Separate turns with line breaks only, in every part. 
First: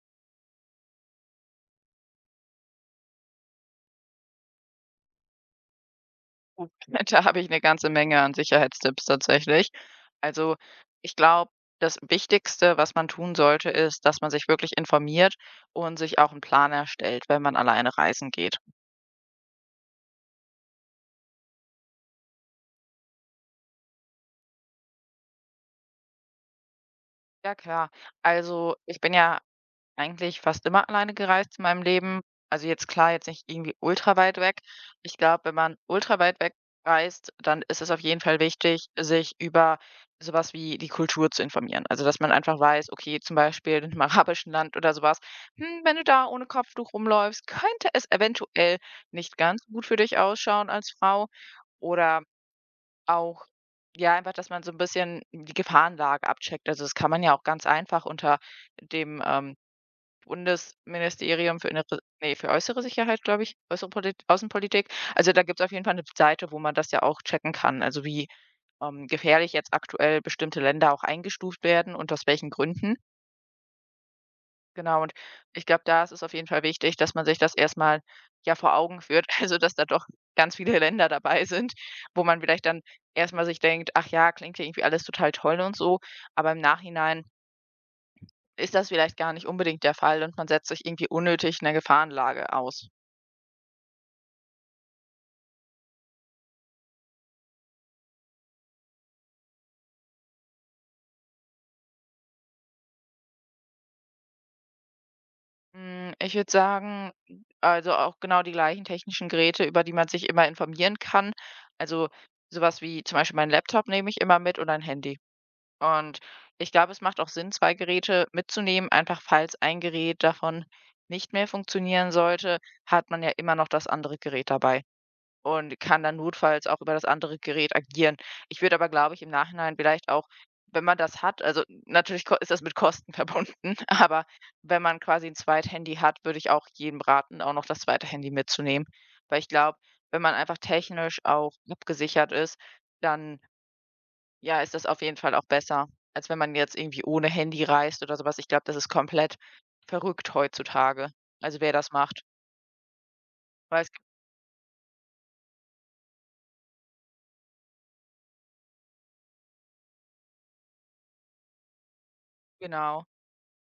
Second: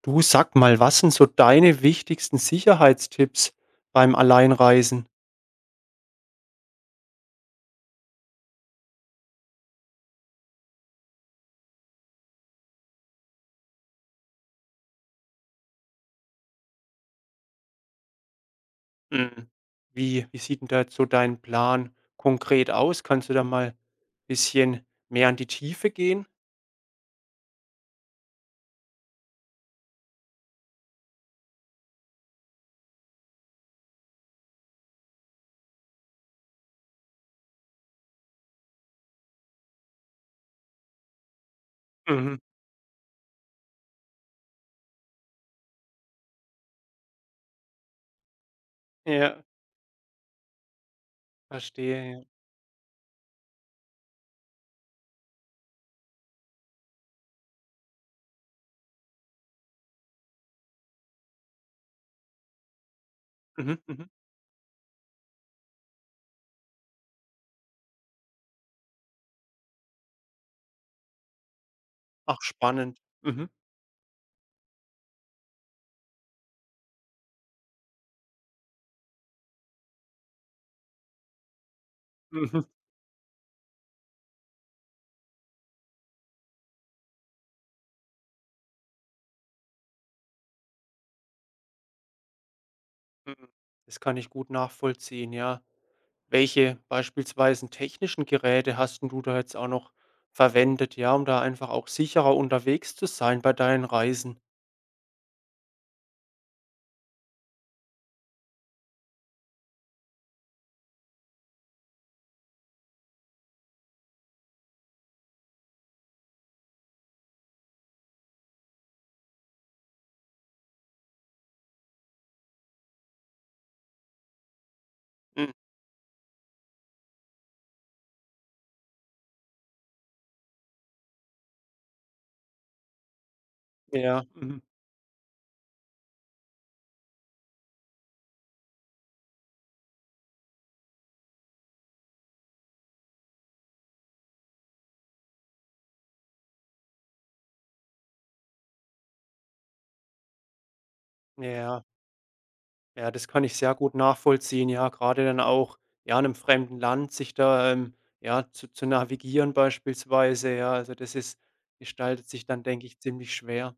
Du sag mal, was sind so deine wichtigsten Sicherheitstipps beim Alleinreisen?
Oh, da habe ich eine ganze Menge an Sicherheitstipps tatsächlich. Also, ich glaube, das Wichtigste, was man tun sollte, ist, dass man sich wirklich informiert und sich auch einen Plan erstellt, wenn man alleine reisen geht.
Hm, wie sieht denn da jetzt so dein Plan konkret aus? Kannst du da mal bisschen mehr an die Tiefe gehen?
Ja klar, also ich bin ja eigentlich fast immer alleine gereist in meinem Leben. Also jetzt klar, jetzt nicht irgendwie ultra weit weg. Ich glaube, wenn man ultra weit weg reist, dann ist es auf jeden Fall wichtig, sich über sowas wie die Kultur zu informieren. Also, dass man
Mhm.
einfach weiß, okay, zum Beispiel in einem arabischen Land oder sowas, wenn du da ohne Kopftuch rumläufst, könnte es eventuell nicht
Ja,
ganz so gut für dich ausschauen als Frau.
verstehe,
Oder
ja.
auch, ja, einfach, dass man so ein bisschen die Gefahrenlage abcheckt. Also, das kann man ja auch ganz einfach unter dem Bundesministerium für Innere, nee, für äußere Sicherheit, glaube ich,
Mhm,
äußere
mhm.
Polit Außenpolitik. Also, da gibt es auf jeden Fall eine Seite, wo man das ja auch checken kann. Also, wie gefährlich jetzt aktuell bestimmte Länder auch eingestuft werden und aus
Ach,
welchen Gründen.
spannend. Mhm,
Genau, und ich glaube, da ist es auf jeden Fall wichtig, dass man sich das erstmal, ja, vor Augen führt, also, dass da doch ganz viele Länder dabei sind, wo man
mhm,
vielleicht dann erstmal sich denkt: „Ach ja, klingt ja irgendwie alles total toll und so“, aber im Nachhinein ist das vielleicht gar nicht unbedingt der Fall und man setzt sich irgendwie unnötig 'ner Gefahrenlage aus.
mhm. Das kann ich gut nachvollziehen, ja. Welche beispielsweise technischen Geräte hast 'n du da jetzt auch noch verwendet, ja, um da einfach auch sicherer unterwegs zu sein bei deinen Reisen?
Hm, ich würde sagen, also, auch genau die gleichen technischen Geräte, über die man sich immer informieren kann. Also, sowas wie zum Beispiel meinen Laptop nehme ich immer mit und ein Handy. Und ich glaube, es macht auch Sinn, 2 Geräte mitzunehmen, einfach falls ein Gerät davon nicht mehr funktionieren sollte, hat man ja immer noch das andere Gerät dabei
Hm,
und kann dann notfalls auch über das andere Gerät agieren. Ich würde aber, glaube ich, im Nachhinein vielleicht auch, wenn man das hat, also natürlich ko ist das mit Kosten verbunden,
ja,
aber
mhm.
wenn man quasi 'n Zweithandy hat, würde ich auch jedem raten, auch noch das zweite Handy mitzunehmen. Weil ich glaube, wenn man einfach technisch auch abgesichert ist, dann, ja, ist das auf jeden Fall auch besser, als wenn man jetzt irgendwie ohne Handy reist oder sowas. Ich glaube, das ist komplett verrückt heutzutage, also wer
Ja,
das macht.
ja, das kann ich sehr
Weil es
gut
gibt
nachvollziehen. Ja, gerade dann auch, ja, in einem fremden Land sich da, ja, zu navigieren beispielsweise, ja. Also, das ist gestaltet sich dann, denke ich,
genau.
ziemlich schwer.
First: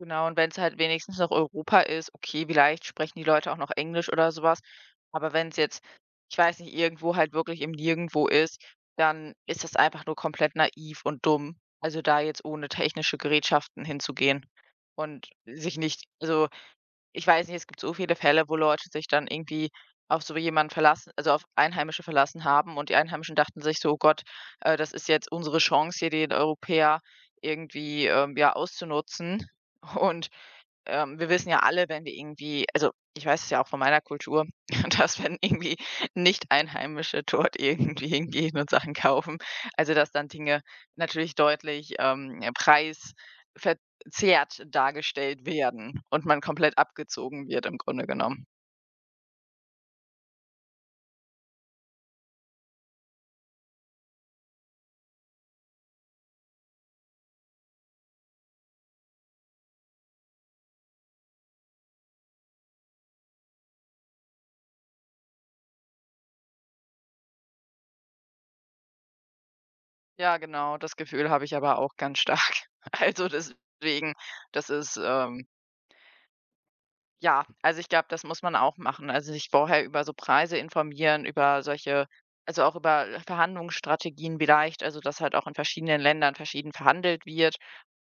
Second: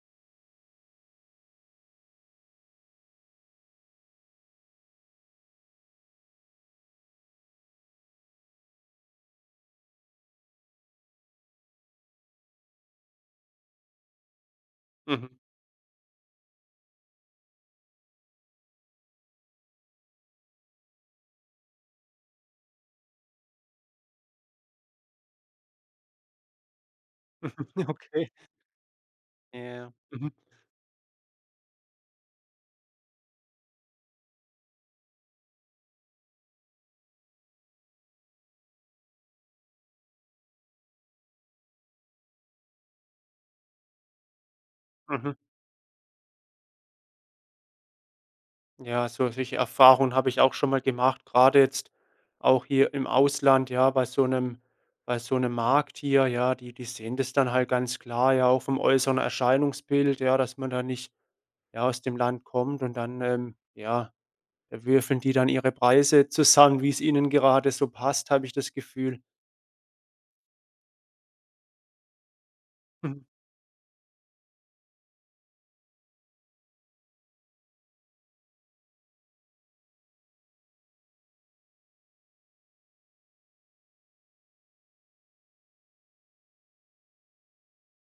Genau, und wenn es halt wenigstens noch Europa ist, okay, vielleicht sprechen die Leute auch noch Englisch oder sowas. Aber wenn es jetzt, ich weiß nicht, irgendwo halt wirklich im Nirgendwo ist, dann ist das einfach nur komplett naiv und dumm. Also da jetzt ohne technische Gerätschaften hinzugehen
Mhm.
und sich nicht, also ich weiß nicht, es gibt so viele Fälle, wo Leute sich dann irgendwie auf so jemanden verlassen, also auf Einheimische verlassen haben und die Einheimischen dachten sich so: „Oh Gott, das ist jetzt unsere Chance hier, den Europäer irgendwie,
Okay.
ja, auszunutzen.“
Ja.
Und
Mhm.
wir wissen ja alle, wenn wir irgendwie, also, ich weiß es ja auch von meiner Kultur, dass wenn irgendwie Nicht-Einheimische dort irgendwie hingehen und Sachen kaufen, also, dass dann Dinge natürlich deutlich, preisverzerrt
Mhm.
dargestellt werden und man komplett abgezogen wird im Grunde genommen.
Ja, so solche Erfahrungen habe ich auch schon mal gemacht, gerade jetzt auch hier im Ausland, ja, bei so einem Markt hier, ja, die sehen das dann halt ganz klar, ja, auch vom äußeren Erscheinungsbild, ja, dass man da nicht, ja, aus dem Land kommt und dann, ja. Da würfeln die dann ihre Preise zusammen, wie es ihnen gerade so passt, habe ich das Gefühl.
Ja, genau, das Gefühl habe ich aber auch ganz stark.
Mhm,
Also, deswegen, das ist, ja, also ich glaube, das muss man auch machen. Also sich vorher über so Preise informieren, über solche, also auch über Verhandlungsstrategien vielleicht, also dass halt auch in verschiedenen Ländern verschieden verhandelt wird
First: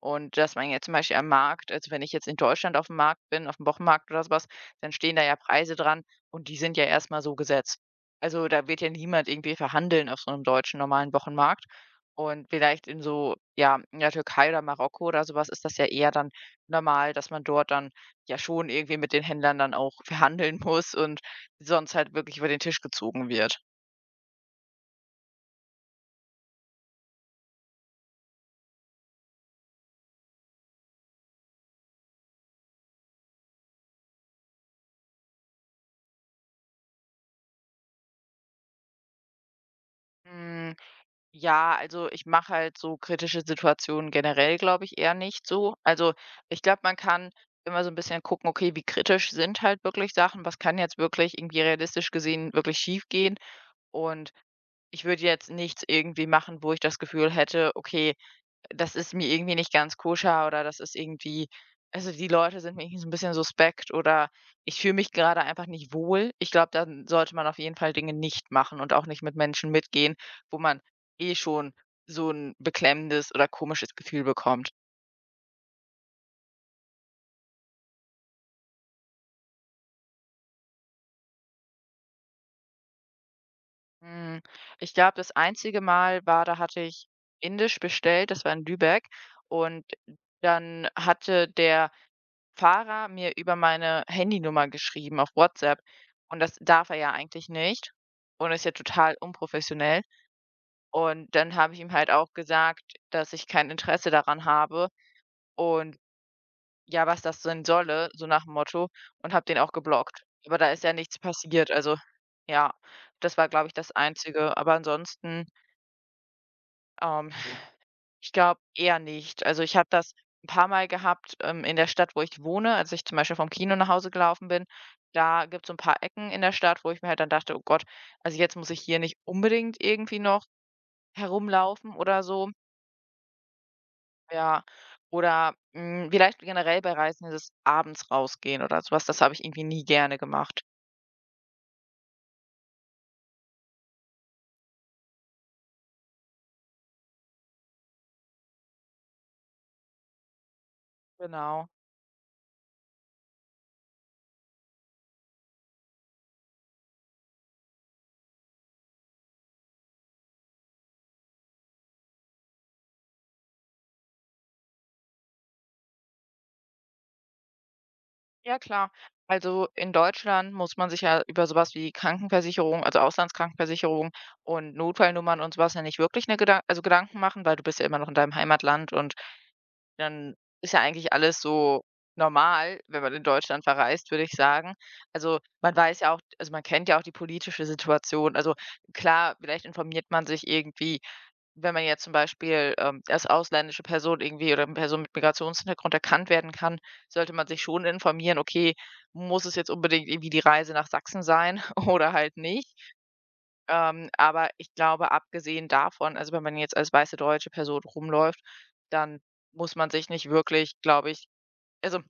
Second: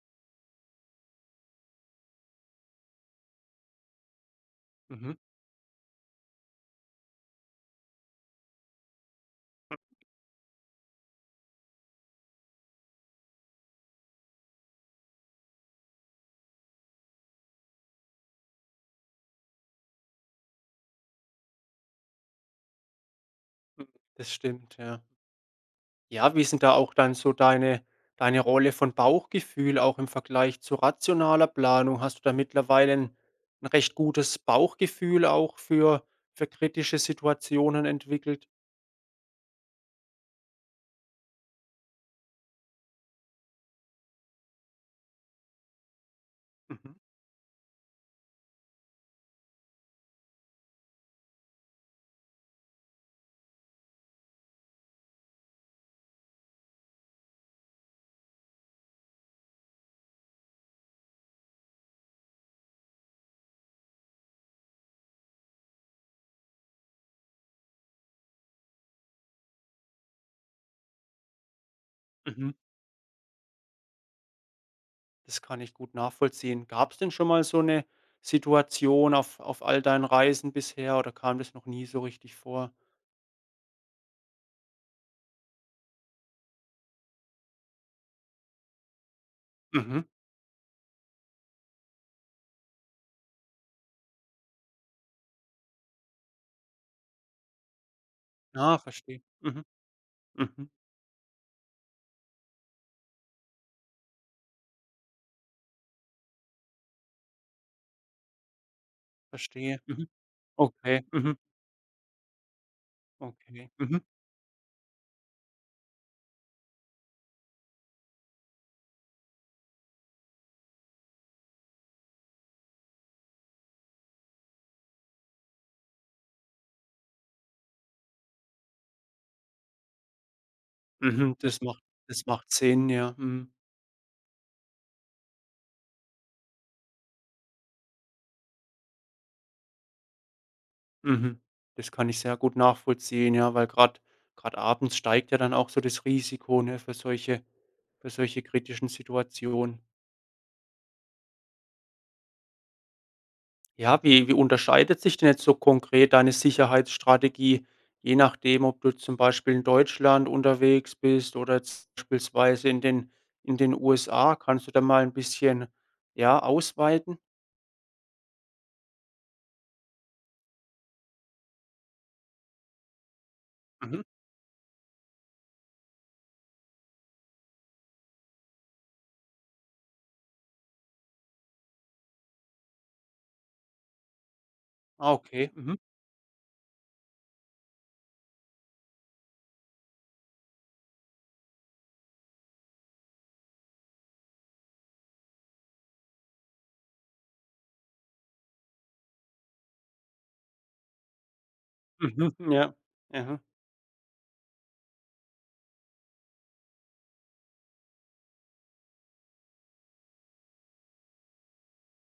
und dass man jetzt zum Beispiel am Markt, also wenn ich jetzt in Deutschland auf dem Markt bin, auf dem Wochenmarkt oder sowas, dann
mhm,
stehen da ja Preise dran und die sind ja erstmal so gesetzt. Also, da wird ja niemand irgendwie verhandeln auf so einem deutschen normalen Wochenmarkt. Und vielleicht in so, ja, in der Türkei oder Marokko oder sowas ist das ja eher dann normal, dass man dort dann, ja, schon irgendwie mit den Händlern dann auch verhandeln muss und sonst halt wirklich über den Tisch gezogen wird.
mhm, das stimmt, ja. Ja, wie sind da auch dann so deine Rolle von Bauchgefühl auch im Vergleich zu rationaler Planung? Hast du da mittlerweile ein 'n recht gutes Bauchgefühl auch für kritische Situationen entwickelt?
Hm, ja, also ich mache halt so kritische Situationen generell, glaube ich, eher nicht so. Also ich glaube,
Mhm,
man kann immer so ein bisschen gucken, okay, wie kritisch sind halt wirklich Sachen? Was kann jetzt wirklich irgendwie realistisch gesehen wirklich schief gehen? Und ich würde jetzt nichts irgendwie machen, wo ich das Gefühl hätte: „Okay, das ist mir irgendwie nicht ganz koscher oder das ist irgendwie, also die Leute sind mir irgendwie so ein bisschen suspekt oder ich fühle mich gerade einfach nicht wohl.“ Ich glaube, dann sollte man auf jeden Fall Dinge nicht machen und auch nicht mit Menschen mitgehen, wo man eh schon so
mhm,
ein beklemmendes oder komisches Gefühl bekommt.
das kann ich gut nachvollziehen. Gab es denn schon mal so eine Situation auf all deinen Reisen bisher oder kam das noch nie so richtig vor?
Hm, ich glaube, das einzige Mal war, da hatte ich indisch bestellt, das war in Lübeck, und
Mhm.
dann hatte der Fahrer mir über meine Handynummer geschrieben auf WhatsApp, und das darf er ja eigentlich nicht und ist ja
Ah,
total
verstehe. Mhm,
unprofessionell.
mhm,
Und dann habe ich ihm halt auch gesagt, dass ich kein Interesse daran habe und, ja, was das denn solle, so nach dem Motto, und habe den auch
verstehe. Mhm.
geblockt. Aber da ist ja
Okay,
nichts
mhm,
passiert. Also, ja, das war, glaube
okay.
ich, das
Mhm,
Einzige. Aber ansonsten, ähm, ich glaube eher nicht. Also, ich habe das ein paar Mal gehabt, in der Stadt, wo ich wohne, als ich zum Beispiel vom Kino nach Hause gelaufen bin. Da gibt es so ein paar Ecken in der Stadt, wo ich mir halt dann dachte: „Oh Gott, also jetzt muss ich hier nicht unbedingt irgendwie noch
mhm.
herumlaufen oder
Das
so.“
macht Sinn, ja. Mhm,
Ja, oder, hm, vielleicht generell bei Reisen dieses abends rausgehen oder sowas. Das habe ich irgendwie nie gerne gemacht.
mhm. Das kann ich sehr gut nachvollziehen, ja, weil gerade gerade abends steigt ja dann auch so das Risiko, ne, für solche kritischen Situationen.
Genau.
Ja, wie unterscheidet sich denn jetzt so konkret deine Sicherheitsstrategie, je nachdem, ob du zum Beispiel in Deutschland unterwegs bist oder jetzt beispielsweise in den USA? Kannst du da mal ein bisschen, ja, ausweiten?
Ja klar. Also in Deutschland muss man sich ja über so was wie Krankenversicherung, also
Mhm.
Auslandskrankenversicherung und Notfallnummern und so was ja nicht wirklich 'ne Gedan also Gedanken machen, weil du bist ja immer noch in deinem Heimatland und dann ist ja eigentlich alles so normal, wenn man in Deutschland verreist, würde ich sagen.
Ah,
Also,
okay.
man
Mhm.
weiß ja auch, also, man kennt ja auch die politische Situation. Also, klar, vielleicht informiert man sich irgendwie, wenn man jetzt zum Beispiel, als ausländische Person irgendwie oder eine Person mit Migrationshintergrund erkannt werden kann, sollte man sich schon informieren: „Okay, muss es jetzt unbedingt irgendwie die Reise nach Sachsen sein oder
Mhm.
halt nicht?“
Ja. Aha.
aber ich glaube, abgesehen davon, also, wenn man jetzt als weiße deutsche Person rumläuft, dann muss man sich nicht wirklich, glaube ich, also,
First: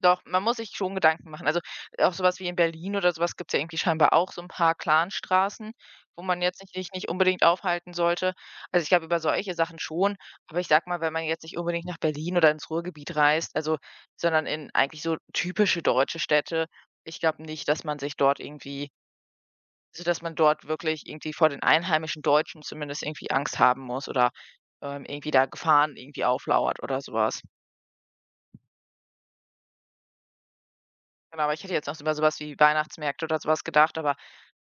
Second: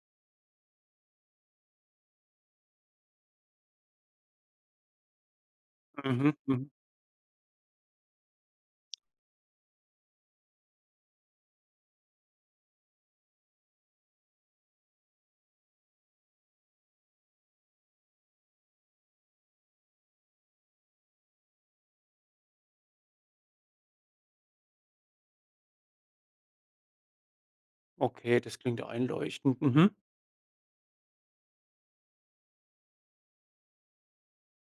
doch, man muss sich schon Gedanken machen. Also, auch sowas wie in Berlin oder sowas, was gibt's ja irgendwie scheinbar auch so ein paar Clanstraßen, wo
Mhm.
man jetzt
Mhm.
nicht, sich nicht unbedingt aufhalten sollte. Also, ich glaube, über solche Sachen schon, aber ich sag mal, wenn man jetzt nicht unbedingt nach Berlin oder ins Ruhrgebiet reist, also sondern in eigentlich so typische deutsche Städte, ich glaube nicht, dass man sich dort irgendwie, sodass man dort wirklich irgendwie vor den einheimischen Deutschen zumindest irgendwie Angst haben muss oder, irgendwie da Gefahren irgendwie auflauert oder sowas.
Okay, das klingt ja einleuchtend. Mhm.
Genau, aber ich hätte jetzt noch so über sowas wie Weihnachtsmärkte oder sowas gedacht, aber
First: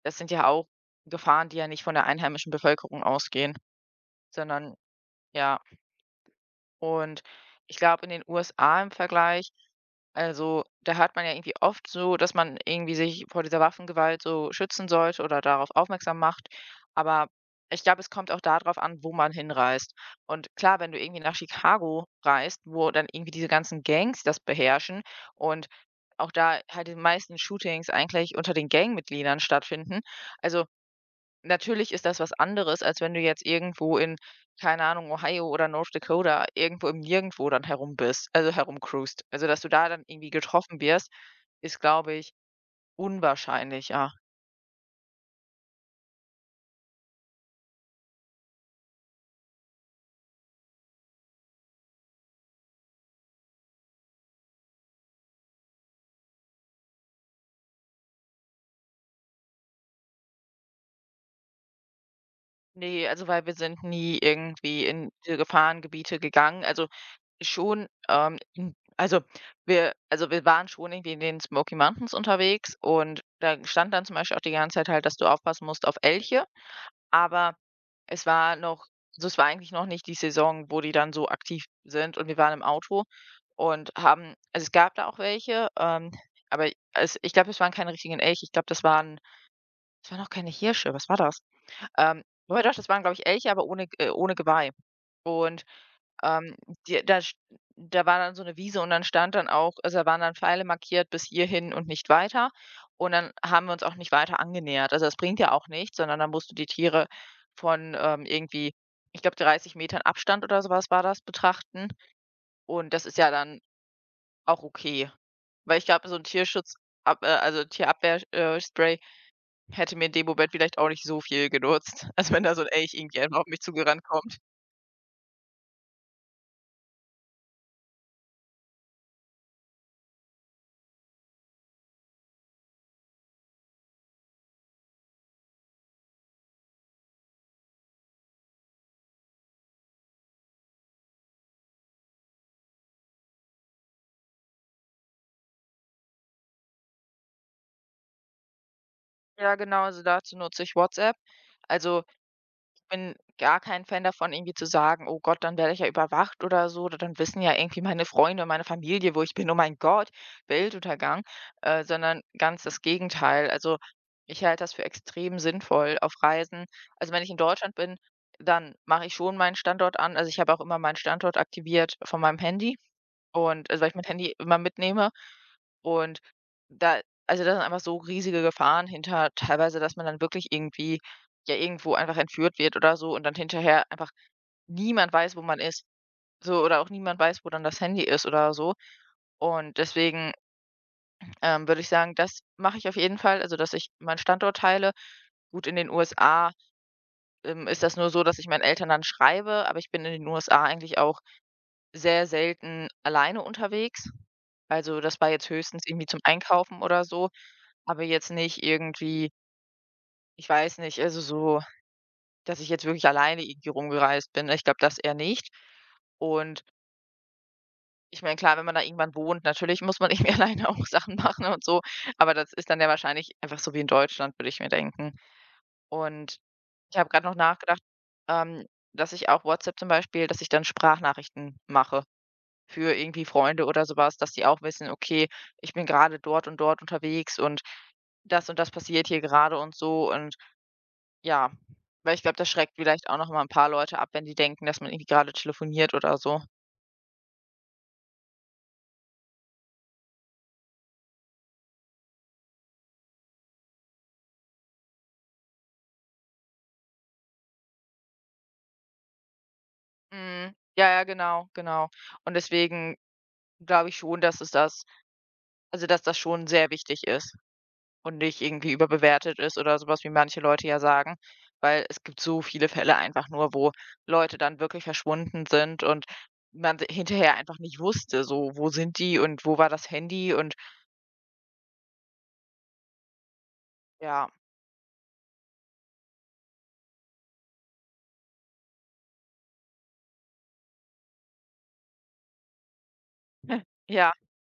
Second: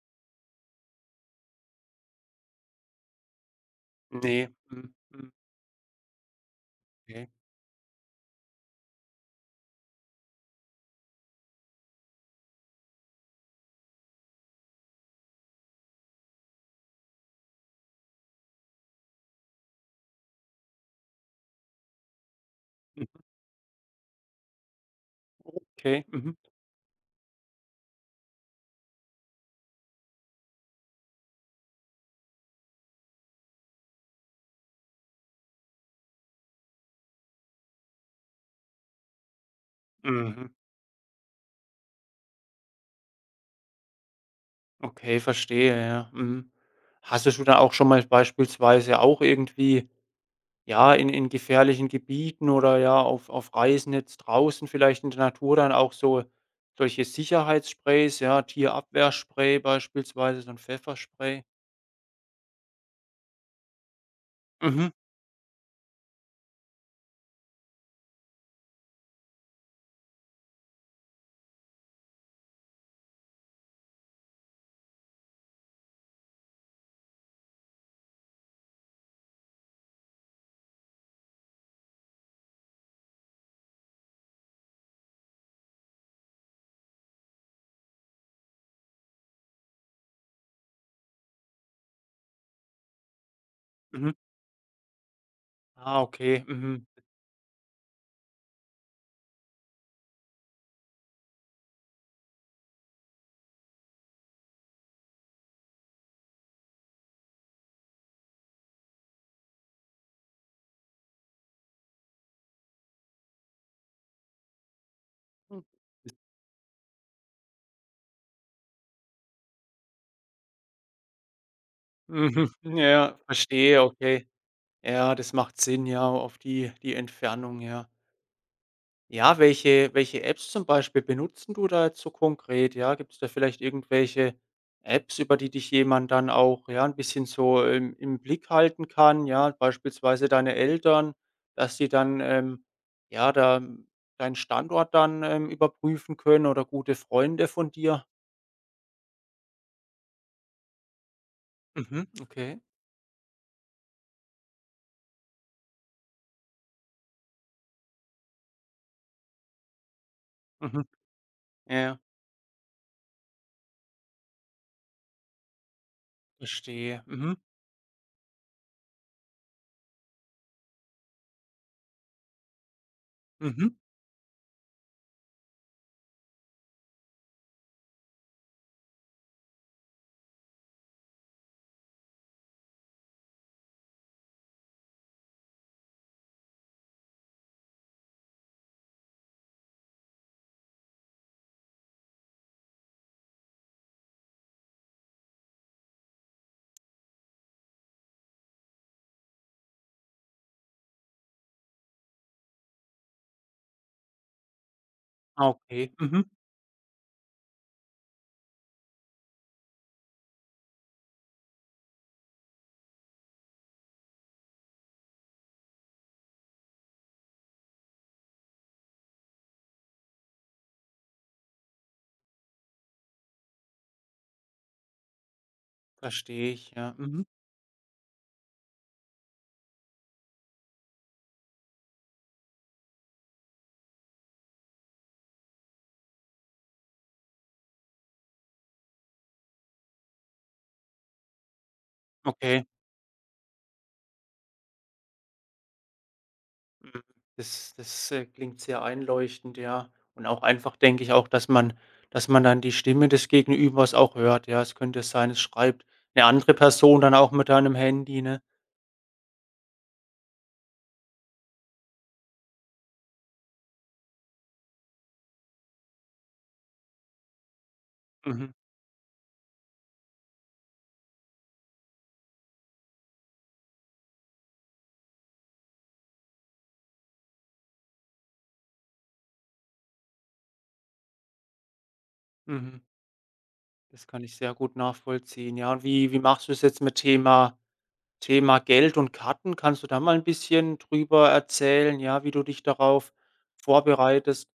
das sind ja auch Gefahren, die ja nicht von der einheimischen Bevölkerung ausgehen,
Ne.
sondern,
Mhm. Mhm.
ja. Und
Okay.
ich glaube, in den USA im Vergleich, also, da hört man ja irgendwie oft so, dass man irgendwie sich vor dieser Waffengewalt so schützen sollte oder darauf aufmerksam macht. Aber ich glaube, es kommt auch darauf an, wo man hinreist. Und klar, wenn du irgendwie nach Chicago reist, wo dann
Mhm.
irgendwie diese ganzen Gangs das beherrschen und
Okay.
auch
Mhm.
da halt die meisten Shootings eigentlich unter den Gangmitgliedern stattfinden. Also, natürlich ist das was anderes, als wenn du jetzt irgendwo in, keine Ahnung, Ohio oder North Dakota, irgendwo im Nirgendwo dann herum bist, also herumcruist. Also, dass du da dann irgendwie
Mhm.
getroffen wirst, ist, glaube ich, unwahrscheinlich, ja.
Okay, verstehe, ja. Mhm. Hast du schon da auch schon mal beispielsweise auch irgendwie ja, in gefährlichen Gebieten oder ja, auf Reisen jetzt draußen vielleicht in der Natur dann auch so solche Sicherheitssprays, ja, Tierabwehrspray beispielsweise, so ein Pfefferspray.
Ne, also, weil wir sind nie irgendwie
Mhm,
in diese Gefahrengebiete gegangen. Also, schon, in, also, wir waren schon irgendwie in den Smoky Mountains unterwegs und da stand dann zum Beispiel auch die ganze Zeit halt, dass du aufpassen musst auf Elche, aber es war noch, also, es war eigentlich noch nicht die Saison, wo die dann so aktiv sind und wir waren im Auto und haben, also, es gab da auch welche, aber es, ich glaube, es waren keine richtigen Elche. Ich glaube, das waren, auch keine Hirsche. Was war das? Ähm, wobei doch, das waren, glaube ich, Elche, aber ohne
mhm.
ohne Geweih. Und
Ah, okay,
ähm,
mhm.
die da st da war dann so eine Wiese und dann stand dann auch, also, da waren dann Pfeile markiert bis hierhin und nicht weiter. Und dann haben wir uns auch nicht weiter angenähert. Also, das bringt ja auch nichts, sondern dann musst du die Tiere von, irgendwie, ich glaube, 30 Metern Abstand oder so was war das, betrachten. Und das ist ja dann auch okay. Weil ich glaube, so ein Tierschutz ab also, Tierabwehrspray hätte mir in dem Moment vielleicht auch nicht so viel genutzt,
Mhm,
als wenn da so ein Elch
ja,
irgendwie einfach auf mich
verstehe,
zugerannt
okay.
kommt.
Ja, das macht Sinn, ja, auf die Entfernung, ja. Ja, welche Apps zum Beispiel benutzen du da jetzt so konkret? Ja, gibt es da vielleicht irgendwelche Apps, über die dich jemand dann auch, ja, ein bisschen so im im Blick halten kann, ja, beispielsweise deine Eltern, dass die dann, ja, da deinen Standort dann, überprüfen können oder gute Freunde von dir?
Ja, genau, also, dazu nutze ich WhatsApp. Also,
Mhm, okay.
bin gar kein Fan davon, irgendwie zu sagen: „Oh Gott, dann werde ich ja überwacht oder so, oder dann wissen ja irgendwie meine Freunde und meine Familie, wo ich bin. Oh mein Gott,
Mhm.
Weltuntergang.“
Ja, ja,
Sondern ganz das Gegenteil. Also, ich halte das für extrem sinnvoll auf Reisen.
verstehe.
Also, wenn ich in
Mhm,
Deutschland bin, dann mache ich schon meinen Standort an. Also, ich habe auch immer meinen Standort aktiviert von meinem Handy.
mhm.
Und also, weil ich mein Handy immer mitnehme und da, also, da sind einfach so riesige Gefahren hinter teilweise, dass man dann wirklich irgendwie, ja, irgendwo einfach entführt wird oder so und dann hinterher einfach niemand weiß, wo man ist, so, oder auch niemand weiß, wo dann das Handy ist oder so. Und deswegen, würde ich sagen, das mache ich auf jeden Fall, also, dass ich meinen Standort teile. Gut, in den USA, ist das nur so, dass ich meinen Eltern dann schreibe, aber ich bin in den USA eigentlich auch sehr selten alleine unterwegs. Also, das war
Ah,
jetzt höchstens
okay.
irgendwie zum
Mhm.
Einkaufen oder so, aber jetzt nicht irgendwie, ich weiß nicht, also so, dass ich jetzt wirklich alleine irgendwie rumgereist bin. Ich glaube, das eher nicht. Und ich meine, klar, wenn man da irgendwann wohnt, natürlich muss man irgendwie alleine auch Sachen machen und so, aber das ist dann ja wahrscheinlich einfach so wie in Deutschland, würde ich mir denken. Und
Verstehe ich, ja.
ich habe
Mhm.
gerade noch nachgedacht, ähm, dass ich auch WhatsApp zum Beispiel, dass ich dann Sprachnachrichten mache für irgendwie Freunde oder sowas, dass die auch wissen: „Okay, ich bin gerade dort und dort unterwegs und das passiert hier gerade und so“, und ja, weil ich glaube, das
Okay.
schreckt vielleicht auch noch mal ein paar Leute ab, wenn die denken, dass man irgendwie gerade telefoniert oder so.
Mhm. Das das klingt sehr einleuchtend, ja. Und auch einfach denke ich auch, dass man dann die Stimme des Gegenübers auch hört, ja. Es könnte sein, es schreibt eine andere Person dann auch mit deinem Handy, ne?
Mhm. Ja, ja, genau, genau. Und deswegen glaube ich schon, dass es das also, dass das schon sehr wichtig ist. Und nicht
Mhm,
irgendwie überbewertet ist oder sowas, wie manche Leute ja sagen. Weil es gibt so viele Fälle einfach nur, wo Leute dann wirklich verschwunden sind und man d hinterher einfach nicht wusste, so: Wo sind die und wo war das Handy? Und
mhm. Das kann
ja,
ich sehr gut nachvollziehen, ja. Und wie machst du es jetzt mit Thema Thema Geld und Karten? Kannst du da mal ein bisschen drüber erzählen, ja, wie du dich darauf
ja,
vorbereitest?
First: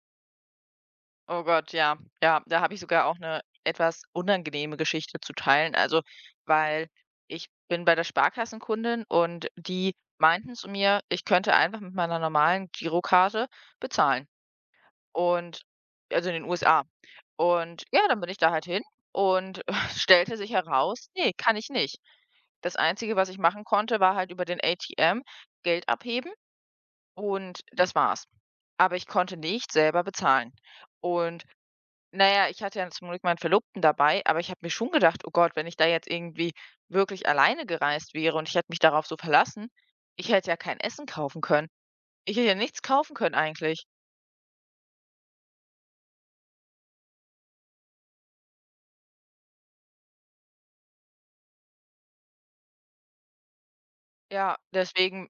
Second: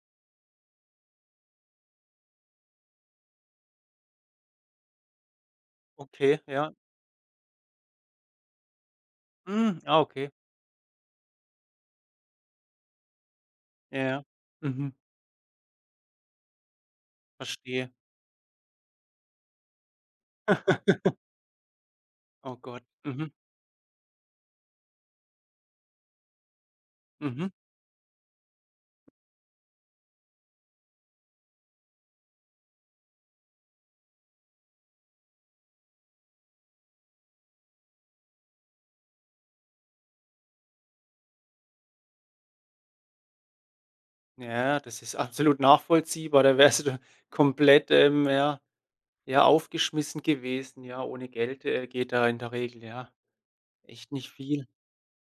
oh Gott, ja. Ja, da habe ich sogar auch eine etwas unangenehme Geschichte zu teilen. Also,
Okay, ja.
weil ich bin bei der Sparkassenkundin und
Hm,
die
ah, okay.
meinten zu mir, ich könnte einfach mit meiner normalen Girokarte
Ja, ja.
bezahlen.
Mhm.
Und also, in den USA. Und
Verstehe.
ja, dann bin ich da halt hin und stellte sich heraus: „Nee, kann ich nicht.“
Oh
Das
Gott.
Einzige, was
Mhm,
ich machen konnte, war halt über den ATM Geld abheben,
mhm.
und das war's. Aber ich konnte nicht selber bezahlen. Und naja, ich hatte ja zum Glück meinen Verlobten dabei, aber ich habe mir schon gedacht: „Oh Gott, wenn ich da jetzt irgendwie wirklich alleine gereist wäre und ich hätte mich darauf so verlassen, ich hätte ja kein Essen kaufen können.“ Ich hätte ja nichts kaufen können eigentlich.
Ja, das ist absolut nachvollziehbar. Da wärst du komplett, ja, ja, aufgeschmissen gewesen, ja. Ohne Geld, geht da in der Regel, ja, echt nicht
Ja,
viel.
deswegen,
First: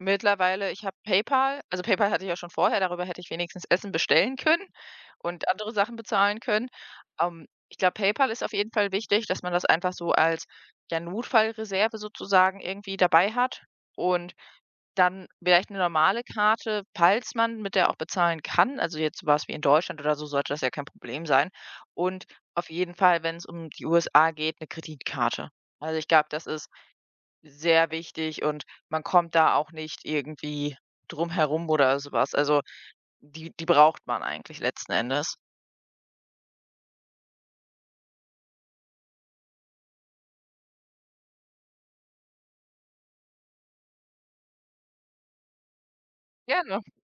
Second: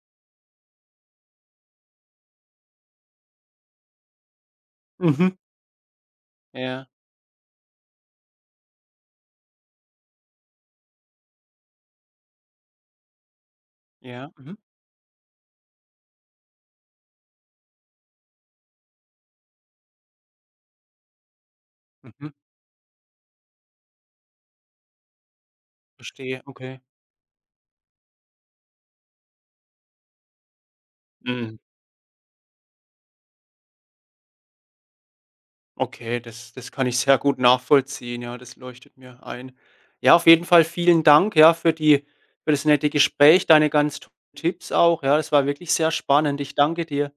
mittlerweile, ich habe PayPal, also PayPal hatte ich ja schon vorher, darüber hätte ich wenigstens Essen bestellen können
Mhm.
und andere Sachen bezahlen können.
Ja,
Ich glaube, PayPal ist auf jeden Fall wichtig, dass man das einfach so als, ja, Notfallreserve sozusagen irgendwie dabei hat,
ja,
und
mhm,
dann vielleicht eine normale Karte, falls man mit der auch bezahlen kann. Also, jetzt so was wie in Deutschland oder so sollte das ja kein Problem sein. Und
mhm,
auf jeden Fall, wenn es um die USA geht, eine Kreditkarte. Also, ich glaube,
verstehe,
das ist
okay.
sehr wichtig und man kommt da auch nicht irgendwie drum
Mhm,
herum oder sowas. Also, die die braucht man eigentlich letzten Endes.
okay, das kann ich sehr gut nachvollziehen, ja, das leuchtet mir ein. Ja, auf jeden Fall vielen Dank, ja, für die für das nette Gespräch, deine ganz tollen Tipps auch, ja. Das war wirklich sehr spannend. Ich
Ja,
danke dir.